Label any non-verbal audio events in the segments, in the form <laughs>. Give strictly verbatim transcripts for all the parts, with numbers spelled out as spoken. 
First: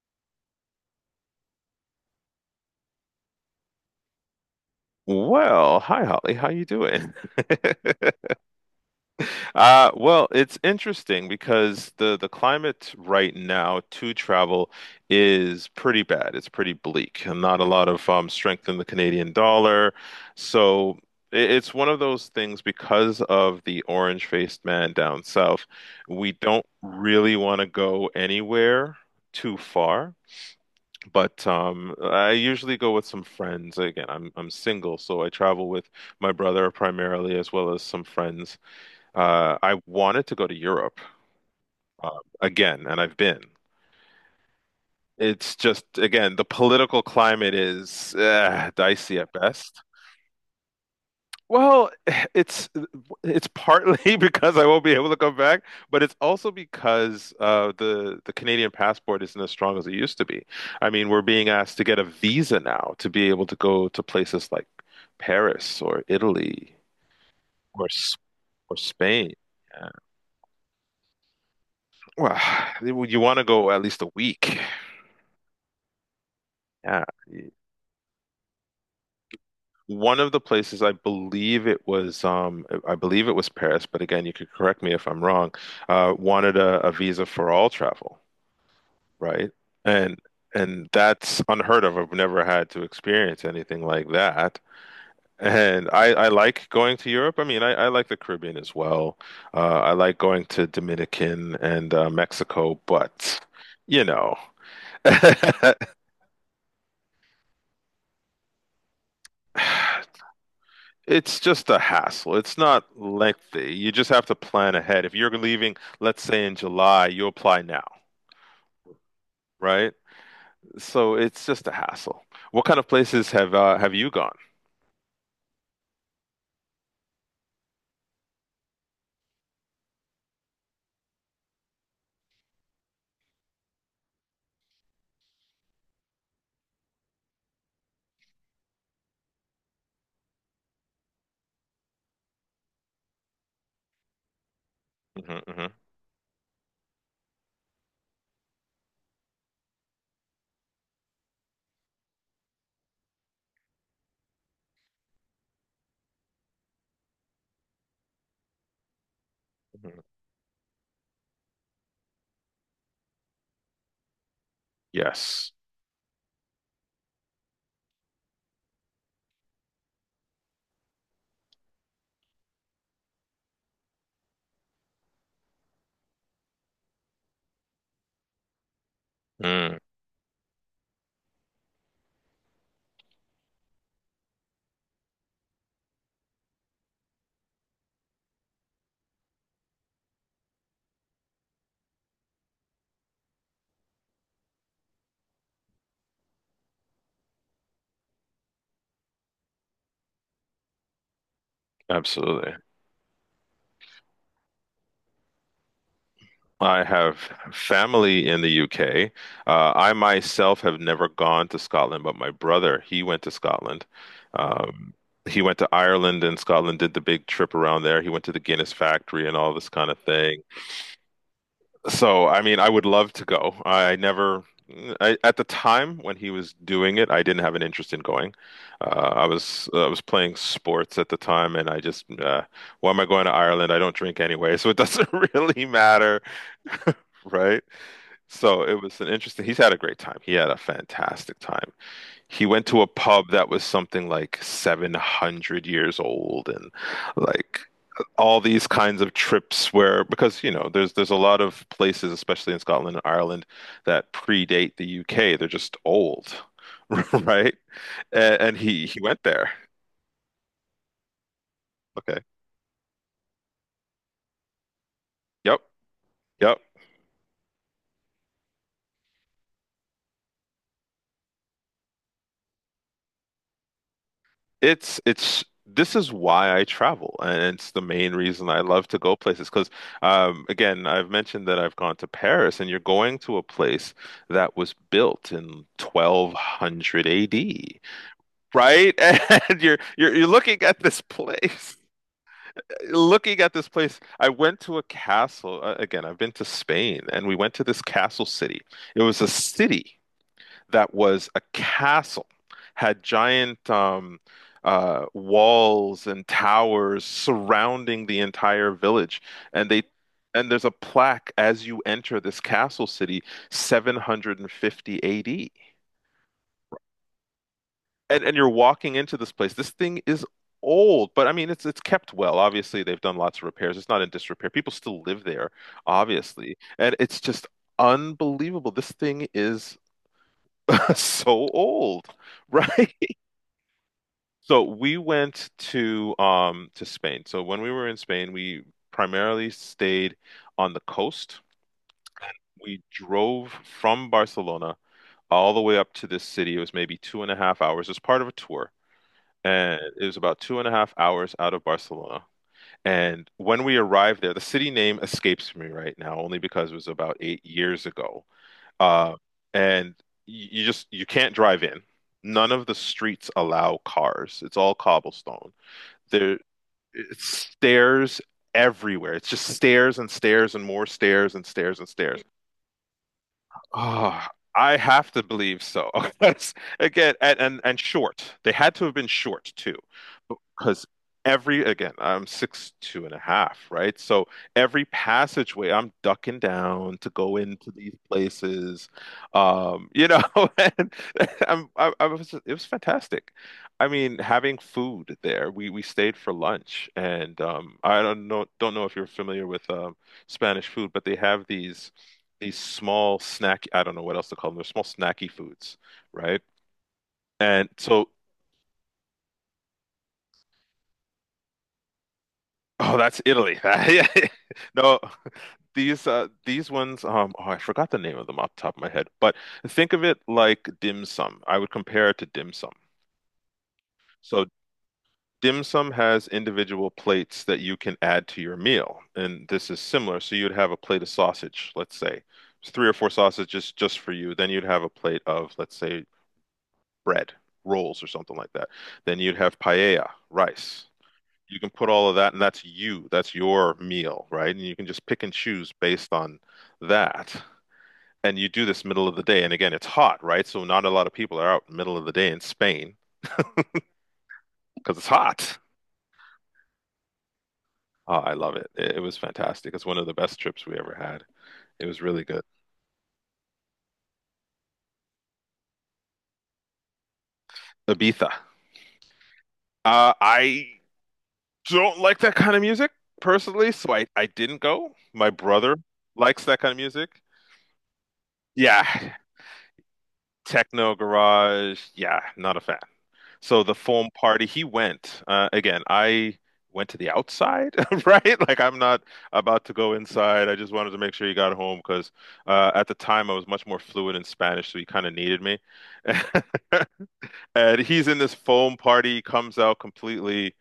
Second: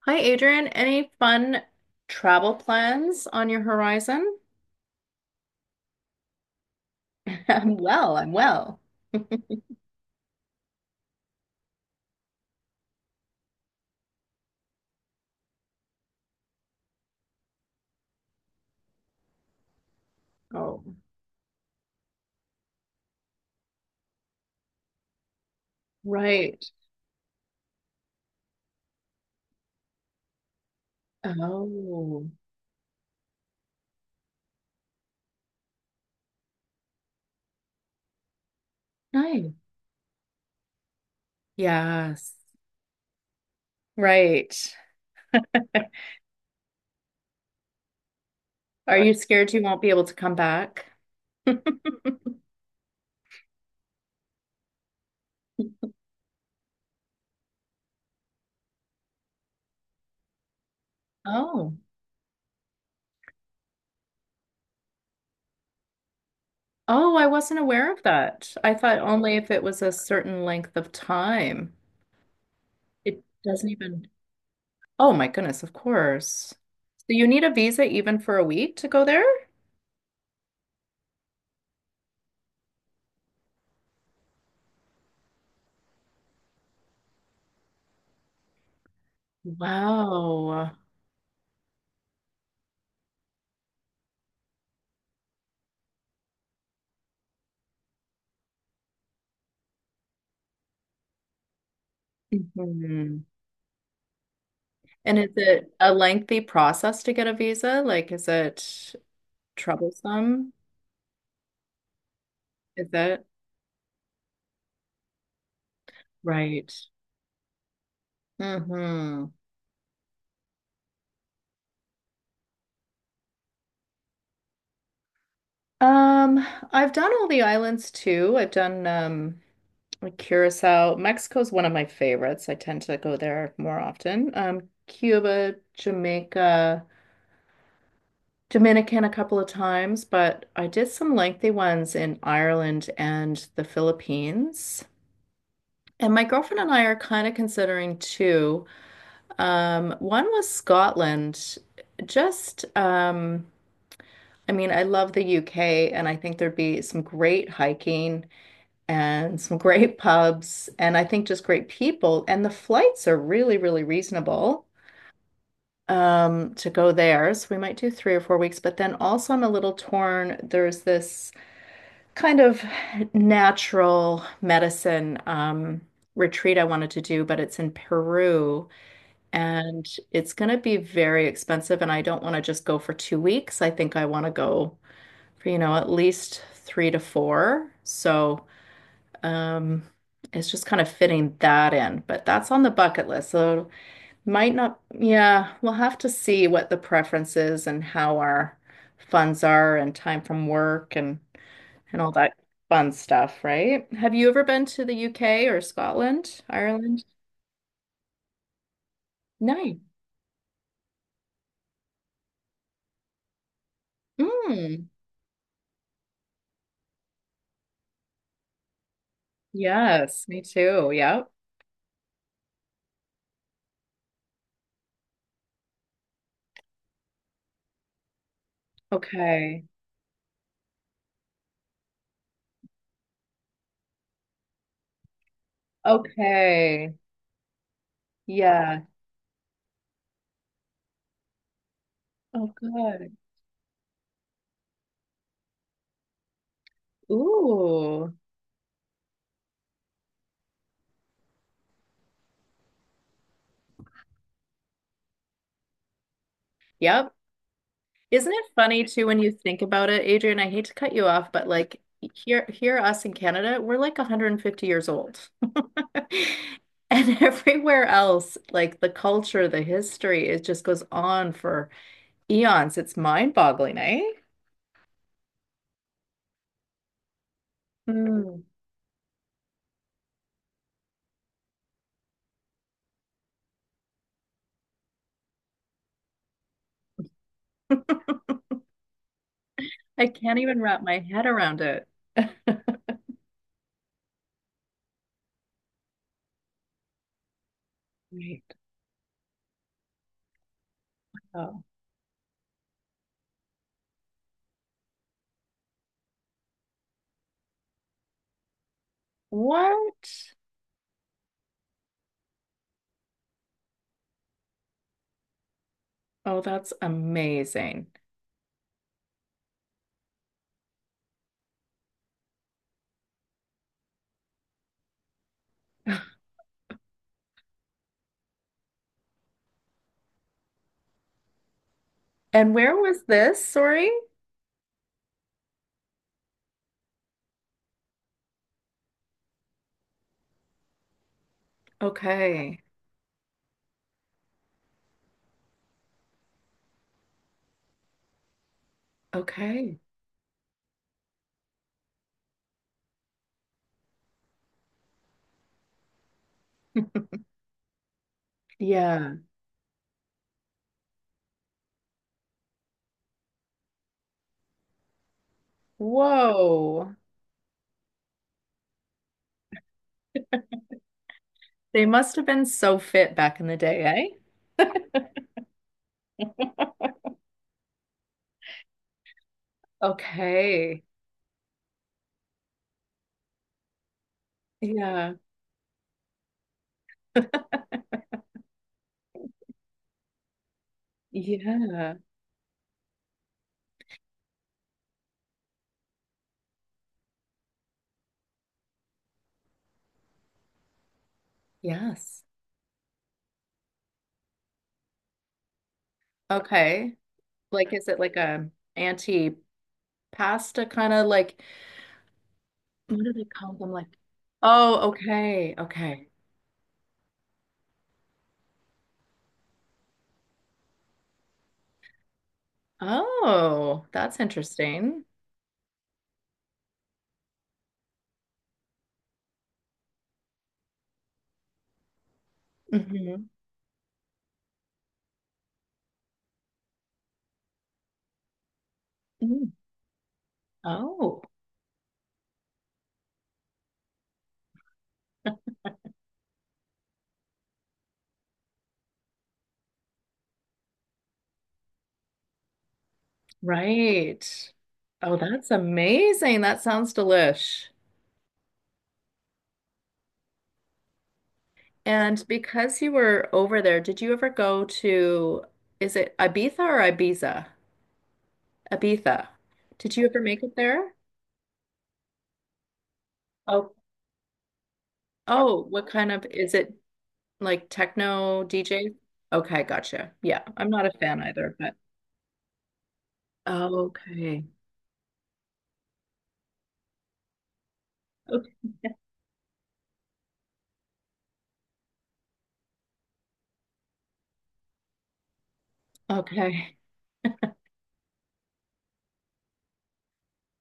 Hi, Adrian. Any fun travel plans on your horizon? Well, hi Holly, how you doing? <laughs> I'm well, I'm <laughs> well. <laughs> Uh, well, it's interesting because the the climate right now to travel is pretty bad. It's pretty bleak, and not a lot of um, strength in the Canadian dollar. Oh, So i- it's one of those things because of the orange-faced man down south, we right. don't really want to go anywhere too far. But um, Oh, I usually go with some friends. Again, I'm I'm single, so I travel with my brother primarily, as well as some friends. nice. Uh, I wanted to go to Europe uh, Yes, again, and I've been. right. It's <laughs> just again the political climate is uh, Are you dicey at scared you won't best. be able to come back? Well, <laughs> it's it's partly <laughs> because I won't be able to come back, but it's also because uh, the the Canadian passport isn't as strong as it used to be. I mean, we're being asked Oh, to get a visa now to be able to go to places like Paris or Italy oh, I wasn't or aware of S- that. I or thought Spain. only if it was Yeah. a certain length of time. Well, <sighs> you It want to doesn't go at least even. a week. Oh, my goodness, of course. So Yeah. you need a visa even for a week to go there? One of the places I believe it was um I believe it was Paris, but again, you could correct me if I'm wrong, uh wanted a, a visa for all travel, right? And Wow. and that's unheard of. I've never had to experience anything like that. And I, I like going to Europe. I mean, I, I like the Caribbean as well. Uh, I like going to Dominican and uh, Mexico, Mhm. but you know, <laughs> And is it a lengthy process to get a visa? Like, is it troublesome? it's just a hassle. It's not Is it? lengthy. You just have to plan ahead. If you're leaving, let's say in Right. July, you apply now, Mm-hmm. right? So it's just a hassle. What kind of places have uh, have you gone? Um, I've done all the islands too. I've done um like Curacao. Mexico's one of my favorites. I tend to go there more often. Um, Cuba, Jamaica, Dominican a couple of times, but I did some lengthy ones in Ireland and the Philippines. Hmm. And my girlfriend and I are kind of considering too. Um, one was Scotland. Just, um, I mean, I love the U K, and I think there'd be some great hiking and some great <laughs> Hmm. pubs, and I think just great people. And the flights are really, really reasonable Yes. um, to go there. So we might do three or four weeks. But then also, I'm a little torn. There's this kind of natural medicine um, retreat I wanted to do, but it's in Peru. Mm, And it's going to be very expensive. And I don't want to just go for two weeks. I think I want to go for, you know, at least three to four. So, um, it's just kind of fitting that in, but that's on the bucket list. So, might not, yeah, we'll have to see what the preference is and how our funds are and time from work and and all that absolutely. fun stuff, right? Have you ever been to the U K or Scotland, I Ireland? have family in the U K. Uh, No. I myself have never gone to Scotland, but my brother, he went to Scotland. Mm. Um, he went to Ireland and Scotland, did the big trip around there. He went to the Guinness factory and all this kind of Yes, me thing. too. Yep. So, I mean, I would love to go. I never, I, at the time when he was doing it, I didn't have an interest in going. Uh, I Okay. was I was playing sports at the time, and I just, uh, why am I going to Ireland? I don't drink anyway, <laughs> so it doesn't <laughs> really matter, Okay. right? So it Yeah. was an interesting. He's had a great time. He had a fantastic time. He Oh, went to a good. pub that was something like seven hundred years old and like Ooh. all these kinds of trips where because you know there's there's a lot of places especially in Scotland and Ireland that predate the U K. They're just old, Yep. <laughs> right? Isn't And, it and funny he he too when went you there. think about it, Adrian? I hate to cut you off, but like Okay. here, here, us in Canada, we're like a hundred fifty years old. <laughs> Yep. Yep. And everywhere else, like the culture, the history, it just goes on for eons. It's mind-boggling, eh? It's it's this is why I travel, and it's the main Mm. reason I love to go places. Because um, again, I've mentioned that I've gone to Paris, and you're going to a place that was built in twelve hundred A D, <laughs> I right? <laughs> And you're you're you're can't even looking at wrap my this head around place, it. <laughs> looking at this place. I went to a castle. uh, Again, I've been to Spain, and we went to this castle Right. city. It was a city that was a Oh. castle, had giant um, uh, walls and towers surrounding the entire village, and they What? and there's a plaque as you enter this castle city, seven hundred fifty A D. Oh, that's amazing. And and you're walking into this place. This thing is old, but I mean it's it's kept well. Obviously, they've done lots of repairs. It's not in disrepair. People still live there, obviously. And it's just unbelievable. This thing is <laughs> so old, And where right? was this? Sorry. So we went to um to Spain. So when we were in Spain, we primarily stayed on the coast. Okay. We drove from Barcelona all the way up to this city. It was maybe two and a half hours. It was part of a tour, Okay. and it was about two and a half hours out of Barcelona. And when we arrived there, the city name escapes me right now, only because it was about eight years ago. Uh, Yeah. and you you just you can't drive in. None of the streets allow cars. It's all cobblestone. There Whoa. it's stairs everywhere. It's just stairs and stairs and more stairs and stairs They and must stairs. have been so fit back in the day, eh? Ah, I have to believe so. <laughs> That's- Again, and, and and short. They had to have been short too Okay. because every again I'm six two and a half, right? So every Yeah. passageway I'm ducking down to go into <laughs> these places, um you know. <laughs> And I'm I, Yeah. I was it was fantastic. I mean, having food there, we we stayed for lunch and um I don't know, don't know if you're familiar with um Spanish food, but they have these Yes. these small snack, I don't know what else to call them, they're small snacky foods, right? Okay. And Like, is it so. like a anti-pasta kind of like, Oh, what do that's they call Italy. <laughs> them? Like, Yeah. oh, No, okay. these Okay. uh these ones um oh, I forgot the name of them off the top of my head, but think of it like dim sum. I would compare it to dim sum. Oh, that's So interesting. dim sum has individual plates that you can add to your meal, and this is similar. So you'd have a plate of sausage, let's say. It's three or four Hmm. sausages just for you. Then you'd have a plate of, let's say, bread, rolls or something like that. Then you'd have paella, rice. Oh. You can put all of that, and that's you, that's your meal, right? And you can just pick and choose based on that. And you do this middle of the day. And again, it's hot, right? So not a lot of people are out middle of the day in Spain Right. because it's Oh, that's hot. amazing. That sounds delish. Oh, I love it. it. It was fantastic. It's one of the best trips we ever had. It was And really good. because you were over there, did you ever go to, is it Ibiza or Ibiza? Ibiza. Ibiza. Did you Uh, ever make it I there? don't like that kind of music personally, Oh, so I, I didn't go. My oh, brother what kind of, likes is that kind it of music. like techno Yeah, D J? Okay, gotcha. Yeah, I'm not a techno fan either, but garage. Yeah, not a fan. So the foam okay. party, he went. Uh, again, I went to the outside, <laughs> right? Like Okay. I'm not about to go inside. I just wanted to make sure he got home because uh, at the time I was much more fluent in Spanish, so he kind of needed me. <laughs> Okay. And he's in this foam party, comes out completely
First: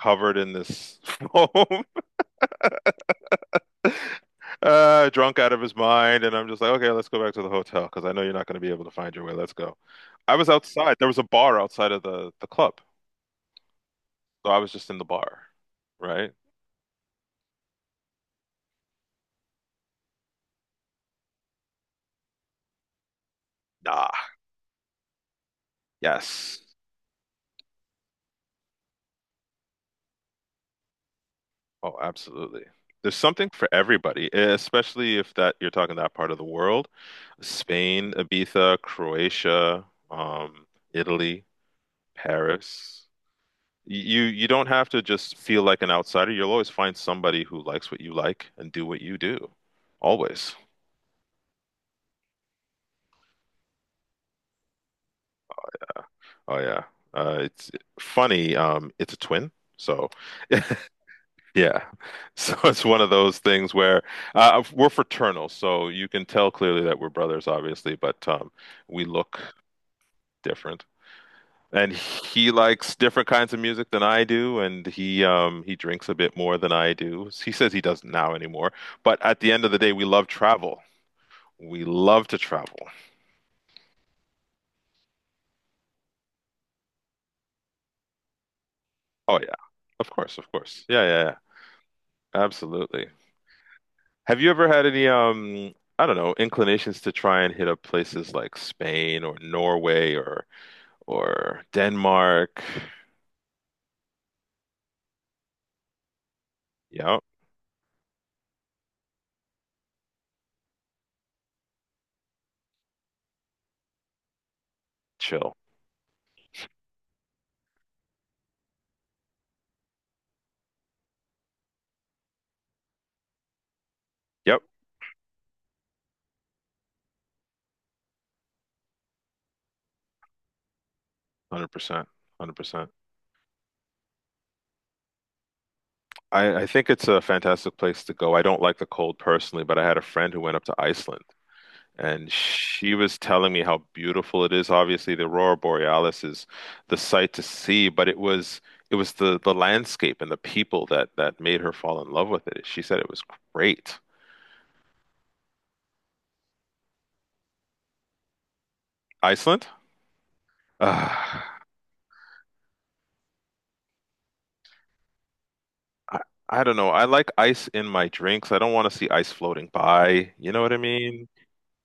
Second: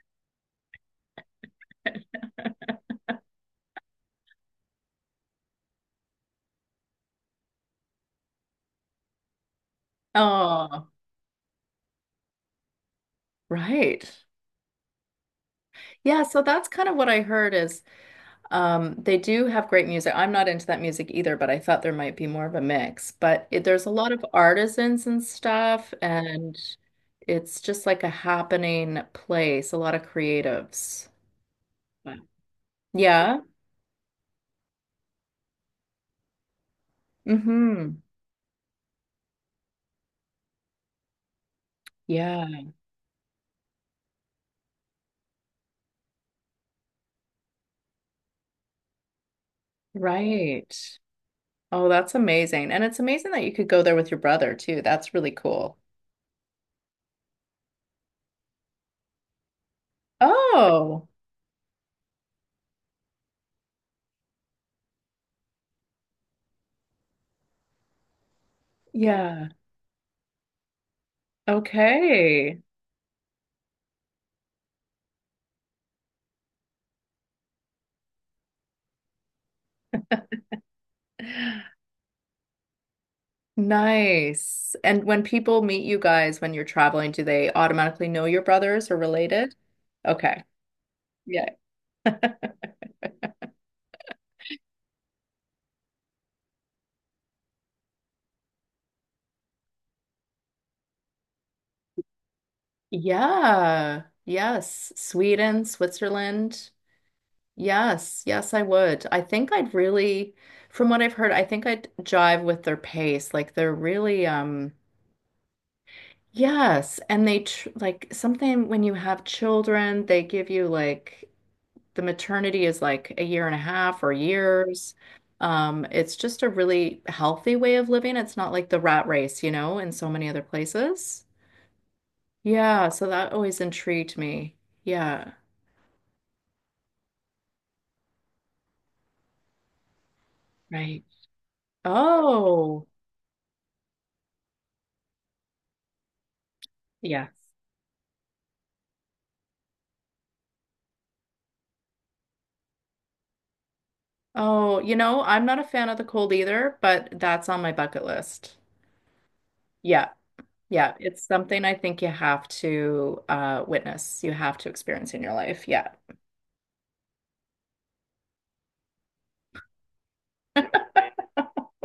covered in this <laughs> foam, uh, drunk out of his mind. And I'm just like, okay, let's go back to the hotel because I know you're not going to be able to find your way. Let's go. I was Oh, outside. There was a bar outside of the the club, right. so I was just in the bar, Yeah, right? so that's kind of what I heard is Um, they do have great music. I'm not into that music either, but I thought there might be more of a mix. But it, there's a lot Nah. of artisans and stuff, and Yes. it's just like a happening place, a lot of creatives. Oh, Wow. absolutely. There's Yeah. something for everybody, eh, especially if that you're talking that part of the world. Mm-hmm. Spain, Ibiza, Croatia, um, Italy, Yeah. Paris. You you don't have to just feel like an outsider. You'll always find somebody who likes what you like and do what you do. Always. Right. Oh, that's amazing. And it's amazing that you could go there with your brother too. That's really cool. Oh yeah. Uh, it's funny. Um, it's a twin, so <laughs> Oh, Yeah. <laughs> So it's one of those things where uh, we're fraternal, so you can tell clearly that we're brothers, obviously, but um, we look yeah. different. And he Okay. likes different kinds of music than I do, and he um, he drinks a bit more than I do. He says he doesn't now anymore, but at the end of the day, we love travel. We love to travel. Nice. And when people meet you guys when you're traveling, do they automatically know your brothers or Oh related? yeah, of course, Okay. of course. Yeah, yeah, yeah. Yeah. Absolutely. Have you ever had any um, I don't know, inclinations to try and hit up places like Spain or Norway or or Denmark. Yeah. Yes. Sweden, Switzerland. Yep, Yes. Yes, I would. I think I'd really, from what I've heard, I think I'd jive with their pace. Like they're really, um, chill. yes. And they tr like something when you have children, they give you like the maternity is like a year and a half or Yep, years. Um, it's just a really healthy way of living. It's not like the rat race, you know, in so many other places. one hundred percent. Yeah, one hundred percent. so that always intrigued me. Yeah, I, I think it's a fantastic place to go. I don't like the cold personally, but I had a friend who went up to right. Iceland and Oh, she was telling me how beautiful it is. Obviously, the Aurora Borealis is the yeah. sight to see, but it was it was the the landscape and the people that that made her fall in love with it. She said it was great. Oh, you know, I'm not a fan of the cold either, but that's on my bucket list. Iceland? Yeah, <sighs> yeah. It's Ah, something I think you have to uh, witness, you have to experience in your life. Yeah. I, I don't know. I like ice in my drinks. I don't want to see ice floating by. You know what I mean?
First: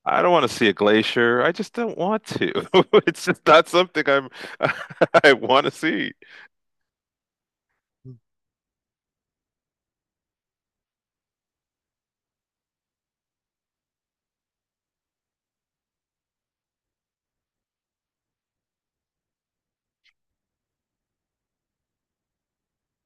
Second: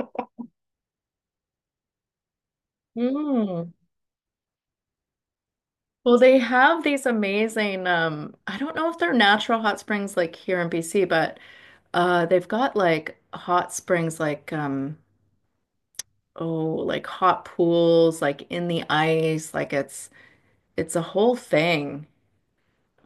I don't want to see a glacier. I just don't want to. <laughs> It's just not Mm. something I'm <laughs> I want to see. Well, they have these amazing, um, I don't know if they're natural hot springs like here in B C, but uh, they've got like hot springs like um oh, like hot pools like in the ice, like it's it's a whole thing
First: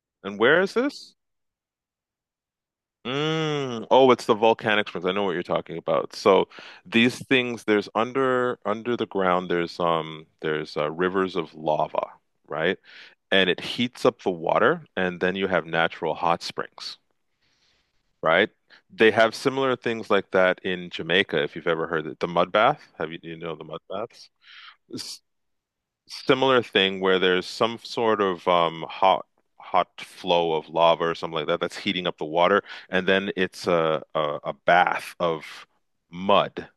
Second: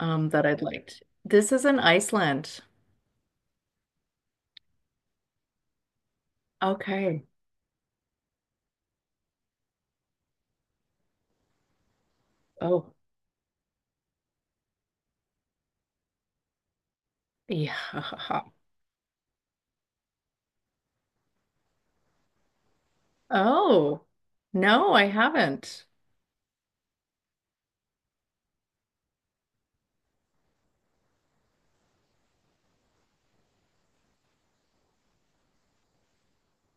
um And that where I'd is liked. this? This is in Iceland. Mm. Oh, it's the volcanic springs. I know what you're talking about. So Okay. these things, there's under under the ground, there's um there's uh, rivers of lava, right? Oh, And it heats up the water, and then you have natural hot springs, yeah. <laughs> right? They have similar things like that in Jamaica, if you've ever heard it. The mud bath. Have you, do you know the mud Oh, baths? no, I haven't. Similar thing where there's some sort of um, hot hot flow of lava or something like that that's heating up the water, and then it's a a, a bath of mud,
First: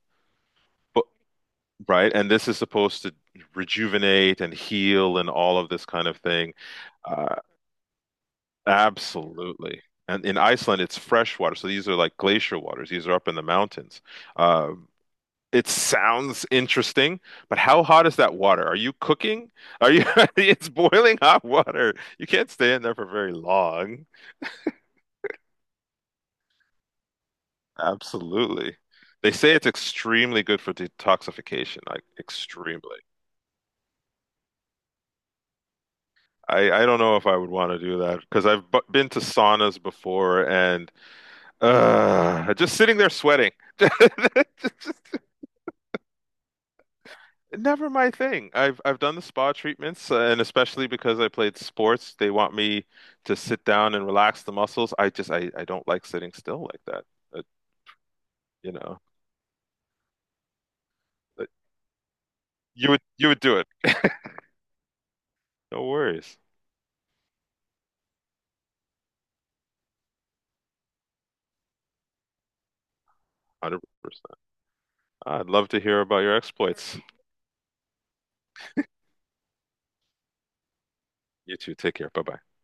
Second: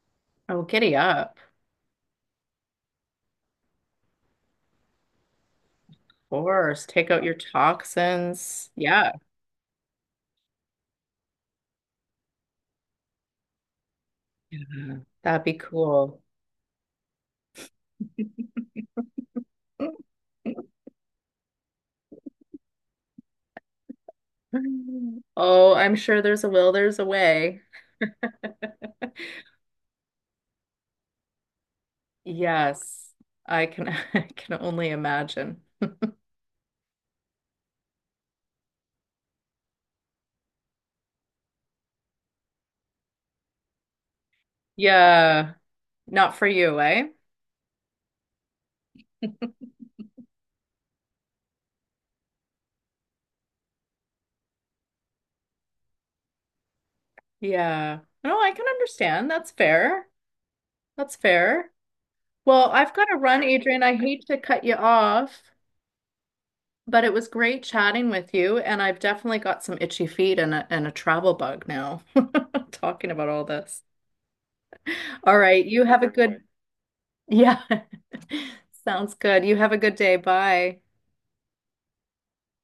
Oh, giddy but, up. right? And this is supposed to rejuvenate and heal and all of this kind Of of thing. course, take out your Uh, toxins. Yeah. absolutely. And in Iceland, it's fresh water, so these are like glacier waters. These are up in the mountains. Uh, Yeah. That'd be It cool. sounds interesting, but how hot is that water? Are you cooking? Are you? <laughs> <laughs> It's boiling hot water. You can't stay in there for very long. <laughs> Oh, I'm sure there's a will, there's a way. Absolutely. They say it's extremely good for detoxification, like extremely. Yes, I can <laughs> I can only imagine. I, I don't know if I would want to do that because I've bu- been to saunas before and uh, just sitting there sweating. <laughs> Yeah, not for you, eh? Never my thing. I've I've done the spa <laughs> treatments, uh, and especially because I played sports, they want me to sit down and relax the muscles. I just I, I don't like sitting still like that. Uh, Yeah. No, I can you know, understand. That's fair. That's Uh, fair. Well, you I've would got to you would run, do it. Adrian. I hate to cut you off, No worries. but it was great chatting with you, and I've definitely got some itchy feet and a and a travel bug now, <laughs> talking about all this. one hundred percent. All I'd right, love to you hear have a about your good, exploits. yeah. <laughs> Sounds good. You have a good day. Bye. You too. Take care. Bye-bye.